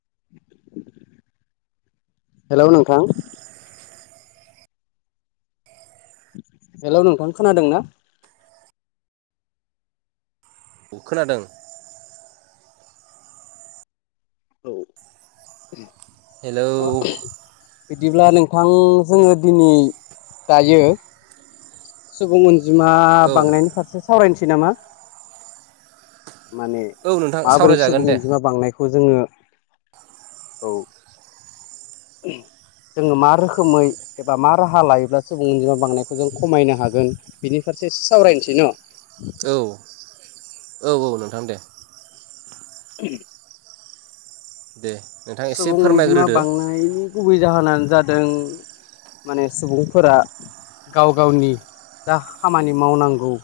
[inaudible] हेल' नोंथां हेल' नोंथां खोनादोंना खोनादों औ हेलौ [unintelligible] बिदिब्ला नोंथां जोङो दिनै दायो सुबुं अनजिमा औ बांनायनि फारसे सावरायनिसै नामा माने औ नोंथां माबोरै सावरायजागोन सुबुं दे अनजिमा बांनायखौ जोङो औ [unintelligible] जोङो मा रोखोमै एबा मा राहा लायोब्ला सुबुं अनजिमा बांनायखौ जों खमायनो हागोन बिनि फारसे एसे सावरायनोसै न' औ-औ-औ नोंथां दे [inaudible] दे नोंथां एसे सुबुं अनजिमा फोरमायग्रोदो बांनायनि गुबै जाहोनानो जादों माने सुबुंफोरा गाव गावनि जा खामानि मावनांगौ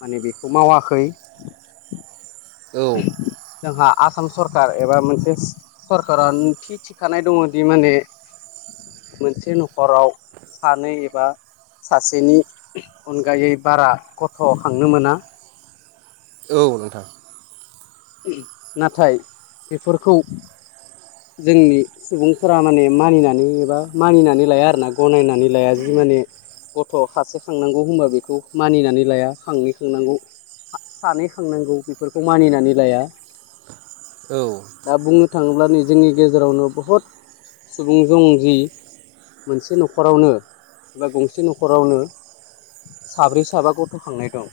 माने बेखौ मावाखै औ [unintelligible] जोंहा आसाम सरखार एबा मोनसेस सरखारान थि थिखानाय दङ' दि माने मोनसे न'खराव सानै एबा सासेनि अनगायै बारा गथ' खांनो मोना औ नोंथां। [unintelligible] नाथाय बेफोरखौ जोंनि सुबुंफोरा माने मानिनानै एबा मानिनानै लाया आरोना गनायनानै लाया जि माने गथ' खासे खांनांगौ होमबा बेखौ मानिनानै लाया खांनै खांनांगौ। आ सानै खांनांगौ बेफोरखौ मानिनानै लाया औ। दा बुंनो थाङोब्ला नै जोंनि गेजेरावनो बहुद सुबुं जं जि मोनसे न'खरावनो एबा गंसे न'खरावनो साब्रै साबा गथ' खांनाय दं।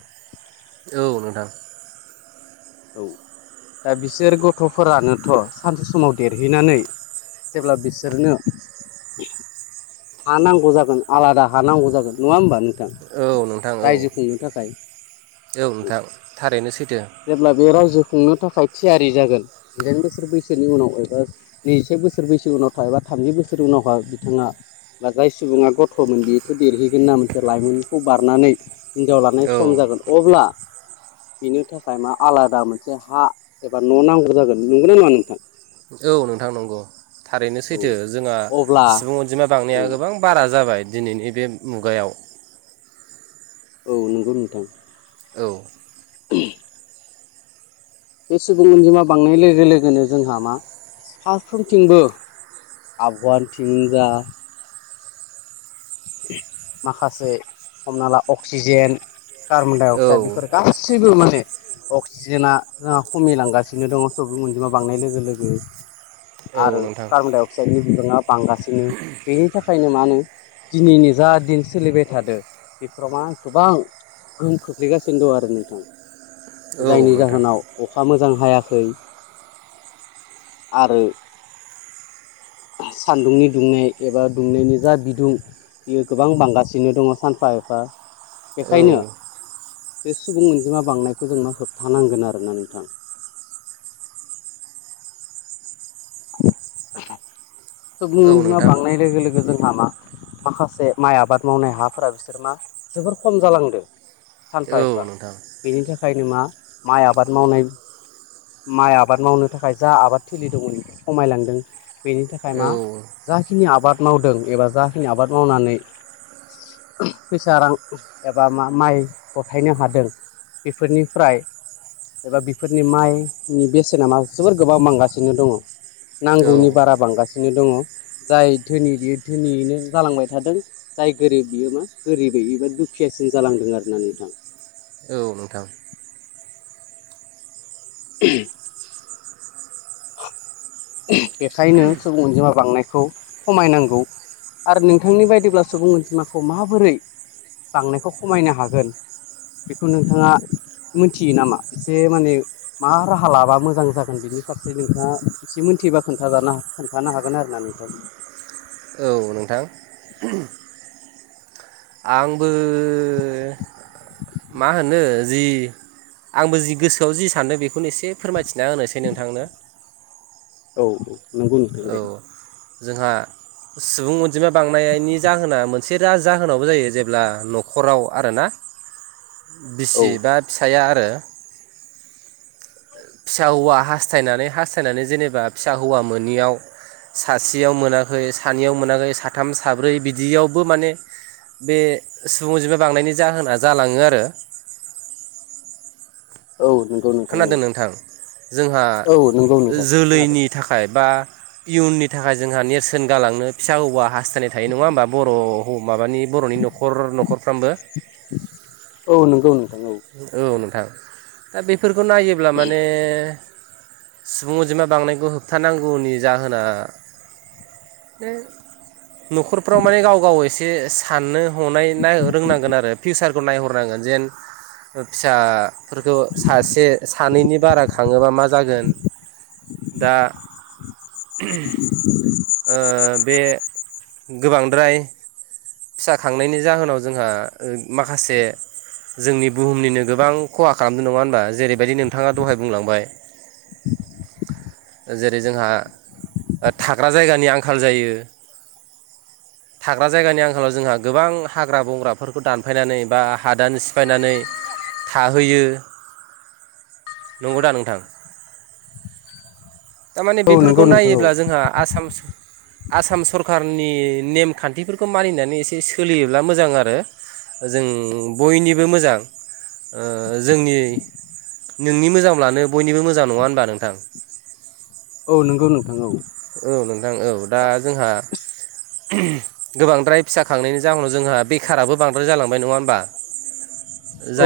औ नोंथां। औ दा बिसोर गथ'फोरानोथ' सानसे समाव देरहैनानै जेब्ला बिसोरनो हा नांगौ जागोन आलादा हा नांगौ जागोन नङा होमबा नोंथां औ नोंथां औ रायजो खुंनो थाखाय औ नोंथां थारैनो सैथो। जेब्ला बेयो रायजो खुंनो थाखाय थियारि जागोन जिदाइन बोसोर बैसोनि उनाव एबा नैजिसे बोसोर बैसो उनाव थायाबा थामजि बोसोर उनावहा बिथाङा बा जाय सुबुङा गथ'मोनदि [unintelligible] थ' देरहैगोन ना मोनसे लाइमोनखौ बारनानै हिनजाव लानाय औ सम जागोन अब्ला इनो थाख थाइमा आलादा मोनसे हा एबा न' नांगौ जागोन नंगौना नङा नोंथां? औ नोंथां नंगौ थारैनो औ सैथो जोंङा अब्ला सुबुं अनजिमा औ बांनाया गोबां बारा जाबाय दिनैनि बे मुगायाव औ नंगौ नोंथां। औ। [unintelligible] बे सुबुं अनजिमा बांनाय लोगो लोगोनो जोंहा मा फारफ्रोमथिंबो आबगवान थिनि जा माखासे हमना ला अक्सिजेन का [unintelligible] -डाइ औ अक्साइड बेफोर गासैबो माने अक्सिजेना जोंहा खमायलांगासिनो दङ' सुबुं अनजिमा बांनाय लोगो लोगो आरो औ नोंथां कार्बन -डाइ अक्साइडनि बिबाङा बांगासिनो बेनि थाखायनो मा नो दिनैनि जा दिन सोलिबाय थादो बेफोराव मा गोबां गोहोम खोख्लैगासिनो दं आरो नोंथां। औ जायनि नोंथां जाहोनाव अखा मोजां हायाखै आरो सान्दुंनि दुंनाय एबा दुंनायनि जा बिदुं बियो गोबां बांगासिनो दङ सानफा एफा औ बेखायनो बे सुबुं अनजिमा बांनायखौ जोंनो होबथानांगोन आरोना नोंथां। [unintelligible] सुबुं औ अजिमा नोंथां बांनाय लोगो लोगो जोंहा मा माखासे माइ आबाद मावनाय हाफोरा बिसोर मा जोबोर खम जालांदो सानफा औ एफा नोंथां बेनि थाखायनो मा माइ आबाद मावनाय माइ आबाद मावनो थाखाय जा आबाद थिलि दंमोन बेबो खमायलांदों। बेनि थाखाय थाखाय औ मा जाखिनि आबाद मावदों एबा जाखिनि आबाद मावनानै फैसा रां एबा मा माइ गथायनो हादों। बेफोरनिफ्राय एबा बेफोरनि माइनि बेसेना मा जोबोर गोबां बांगासिनो दङ। नांगौनि बारा औ बांगासिनो दङ जाय धोनि बेयो धोनियैनो जालांबाय थादों। जाय गोरिब बियो मा गोरिबैनो दुखियासिन जालांदों आरोना नोंथां। औ नोंथां। ओम। बेखायनो सुबुं अनजिमा बांनायखौ खमायनांगौ। आरो नोंथांनि बायदिब्ला सुबुं अनजिमाखौ माबोरै बांनायखौ खमायनो हागोन। बेखौ नोंथाङा मोनथियो नामा इसे माने मा राहा लाबा मोजां जागोन बेनि फारसे नोंथाङा एसे मिनथिबा खोनजानो खोन्थानो हागोन आरोना नोंथां। औ नोंथां। आंबो मा होनो जि आंबो जि गोसोआव जि सानदों बेखौनो एसे फोरमायथिना होनोसै नोंथांनो। औ नंगौ नोंथां औ दे। जोंहा सुबुं अनजिमा बांनायनि जाहोना मोनसे जाहोनावबो जायो जेब्ला न'खराव आरोना। औ बिसि बा फिसाया आरो। फिसा हौवा हास्थायनानै हास्थायनानै जेनेबा फिसा हौवा मोनियाव सासेयाव मोनाखै सानैयाव मोनाखै साथाम साब्रै बिदियावबो माने बे सुबुंजिमा बांनायनि जाहोना जालाङो आरो। औ नंगौ खोनादों नोंथांनि नोंथां जोंहा नोंथां खोनादों जोलैनि थाखाय थाखाय बा इयुननि थाखाय जोंहा नेरसोन गालांनो फिसा हौवा हास्थायनाय थायो नङा होमबा बर' माबानि बर'नि न'खर न'खरफ्रामबो। औ नंगौ नोंथां औ। औ नोंथां दा बेफोरखौ नायोब्ला माने सुबुं अनजिमा बांनायखौ होबथानांगौनि जाहोना न'खरफ्राव माने गाव गाव एसे साननो हनायनाय रोंनांगोन आरो फिउसारखौ नायहरनांगोन जेन फिसाफोरखौ सासे सानैनि बारा खाङोबा मा जागोन दा बे गोबांद्राय फिसा खांनायनि जाहोनाव जोंहा माखासे जोंनि बुहुमनिनो गोबां खहा खालामदों नङा होनबा जेरैबायदि नोंथाङा दहाय बुंलांबाय। जेरै जोंहा थाग्रा जायगानि आंखाल जायो। थाग्रा जायगानि आंखालाव जोंहा गोबां हाग्रा बंग्राफोरखौ दानफायनानै बा हादान सिफायनानै थाहैयो नंगौदा नोंथां। थारमाने औ नंगौ बेफोरखौ नोंथां औ नायोब्ला जोंहा आसाम आसाम सरखारारनि नेमखान्थिफोरखौ मानिनानै एसे सोलियोब्ला मोजां आरो जों बयनिबो मोजां जोंनि नोंनि मोजां लानो बयनिबो मोजां नङा होनबा नोंथां? औ नोंगौ नोंथां औ। औ नोंथां औ दा जोंहा गो बांद्राय फिसा खांनायनि जाहोनाव जोंहा बेखाराबो बांद्राय जालांबाय नङा होमबा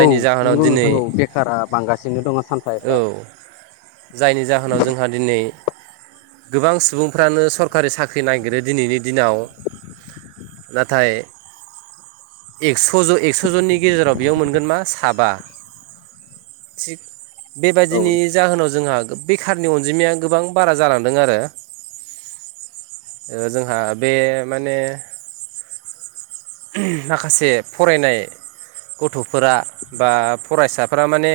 औ जाहोनाव नंगौ दिनै नोंथां औ बेखारा बांगासिनो दङ सानफा औ एफा जायनि जाहोनाव जोंहा दिनै गोबां सुबुंफ्रानो सरखारि साख्रि नागिरो दिनैनि दिनाव नाथाय एक्स सज' एक्स' जननि गेजेराव बेयाव मोनगोन मा साबा थिग औ बेबायदिनि जाहोनाव जोंहा बेखारनि अनजिमाया गोबां बारा जालांदों आरो जोंहा बे माने माखासे फरायनाय गथ'फोरा बा फरायसाफोरा माने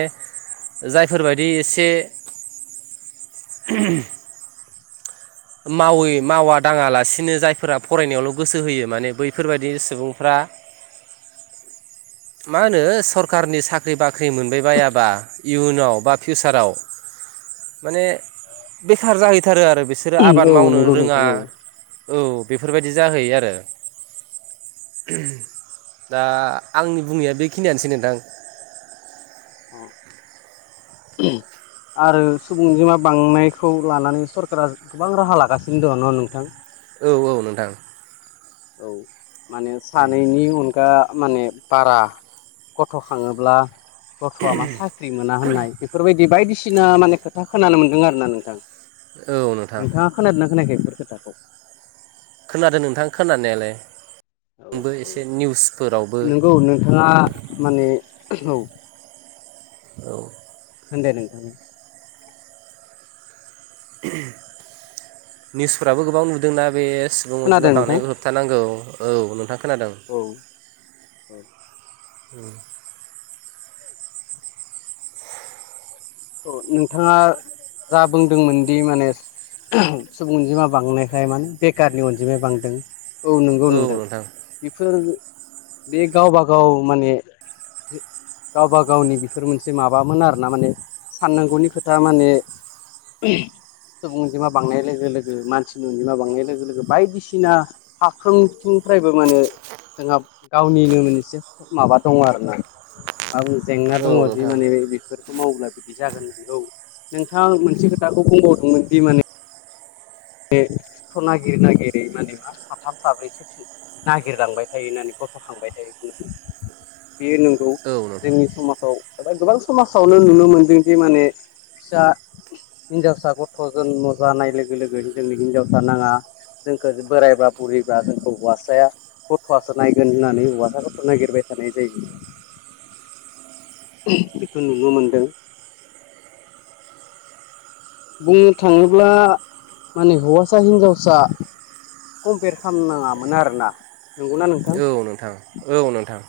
जायफोरबायदि एसे मावै मावा दाङालासिनो जायफोरा फरायनायावल' गोसो होयो माने बैफोरबायाददि सुबुंफ्रा मा होनो सरकारनि साख्रि बाख्रि मोनबाय बाबा इयुनाव बा फिउसाराव माने बेखार जाहै थारो आरो बिसोरो आबाद औ मावनो नंगौ रोङा नोंथां औ औ बेफोरबायदि जाहैयो आरो दा आंनि बुंनाया बेखिनियानोसै नोंथां अ आरो सुबुंजिमा बांनायखौ लानानै सरकारा गोबां राहा लागासिनो दङ न नोंथां औ औ नोंथां औ माने सानैनि अन दा माने बारा गथ खाङोब्ला गथआ मा सा ख्रि मोना होननाय बेफोरबायदि बायदिसिना माने खोथा खोनानो मोनदों आरोना नोंथां। औ नोंथां। खोनादोना खोनायाखै बेफोर खोथाखौ। खोनादों नोंथां खोनानायालाय औ आंबो एसे निउसफोरावबो नंगौ औ नोंथाङा माने औ औ होनदे नोंथां निउसफ्राबो गोबां नुदोंना बे सुबुं खोनादों अनजिमा नोंथां बांनायफोरखौ थानांगौ औ नोंथां खोनादों। औ अ नोंथाङा जा बुंदोंमोन दि माने सुबुं अनजिमा बांनायखाय माने बेखारनि अनजिमाया बांदों औ नोंगौ नोंथां बेफोर बे गावबागाव माने गावबा गावनि बेफोर मोनसे माबामोन आरो ना माने साननांगौनि खोथा माने [unintelligible] सुबुं अनजिमा बांनाय लोगो लोगो मानसिनि अनजिमा बांनाय लोगो लोगो बायदिसिना फारफ्रोमथिंफ्रायबो मानो जोंहा गावनिनो मोनसे माबा दङ आरो ना आरो जेंना औ नोंथां दङ औ दि नोंथां माने बेफोरखौ मावोब्ला जागोन बिखौ नोंथां मोनसे खोथाखौ बुंबावदोंमोन दि माने बे थ नागिर नागिरै माने मा साथाम साब्रैसो नागिरलांबाय थायो होननानै गथ खांबाय थायो होननानै बेयो नोंगौ जोंनि औ समाजाव ओमफाय गोबां समाजावनो नुनो मोन्दोंदि माने फिसा हिनजावसा गथ जरम जानाय लोगो लोगो जोंनि हिनजावसा नाङा जोंखो जो बोरायबा बुरिबा जोंखौ हौवासाया गथ'आसो नायगोन होननानै हौवासाखौथ' नायागिरबाय थानाय जायो। बेखौ नुनो मोनदों। बुंनो थाङोब्ला माने हौवासा हिनजावसा कम्पेयार खालामनाङामोन आरोना नंगौना नोंथां औ नोंथां औ नोंथां।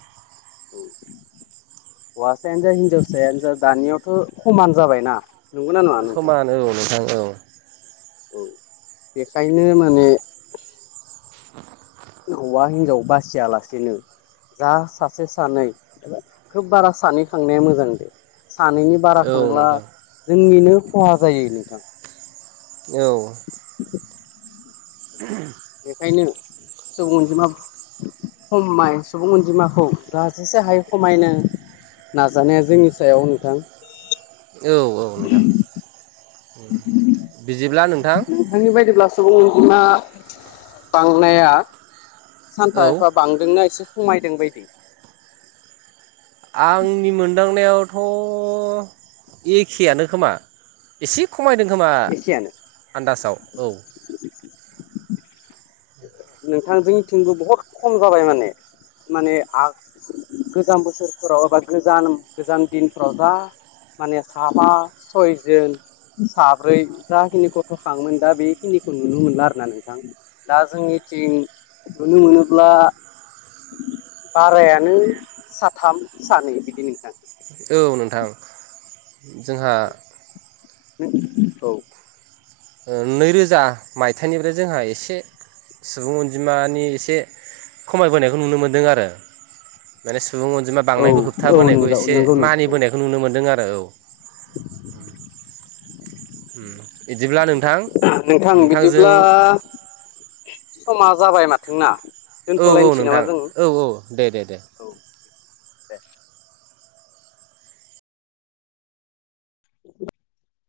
औ हौवासायानो जा हिनजावसायानो जा दानियावथ खमान जाबायना नंगौना नङा नोंथां समान औ नोंथां औ औ बेखायनो माने हौवा हिनजाव बासियालासेनो जा सासे सानै एबा खोब बारा सानै खांनाया मोजां दे सानैनि बारा औ खांब्ला नोंथां जोंनिनो खहा जायो नोंथां। औ [inaudible] बेखायनो सुबुं अनजिमा खमाय सुबुं अनजिमाखौ जा जेसो हायो खमायनो नाजानाया जोंनि सायाव नोंथां औ औ नोंथां [inaudible] बिदिब्ला नोंथां नोंनि बायदिब्ला सुबुं अनजिमा बांनाया सानफा औ एफा बांदोंना एसे खमायदों बायदि आंनि मोनदांनायावथ एखेयानो खोमा एसे खमायदों खोमा एखेयानो आन्दासाव औ। नोंथां जोंनि थिंबो बहुथखम जाबाय माने। माने आग गोजाम बोसोरफोराव एबा गोजान गोजान दिनफोराव जा। माने साबा सयजोन साब्रै जाखिनि गथ' खाङोमोन दा बेखिनिखौ नुनो मोनला आरो ना नोंथां। दा जोंनिथिं नुनो मोनोब्ला बारायानो साथाम सानै बिदि नोंथां। औ नोंथां जोंहा औ नैरोजा मायथाइनिफ्राय जोंहा एसे सुबुं अनजिमानि एसे- खमायबोनायखौ नुनो मोनदों आरो माने सुबुं अनजिमा औ बांनायखौ औ होबथाबोनायखौ नंगौ एसे नंगौ नोंथां औ। मानिबोनायखौ नुनो मोन्दों आरो औ। बिदिब्ला नोंथां नोंथां नोंथांजों बिदिब्ला समा जाबाय माथो ना। औ औ नोंथां औ औ, दे दे दे।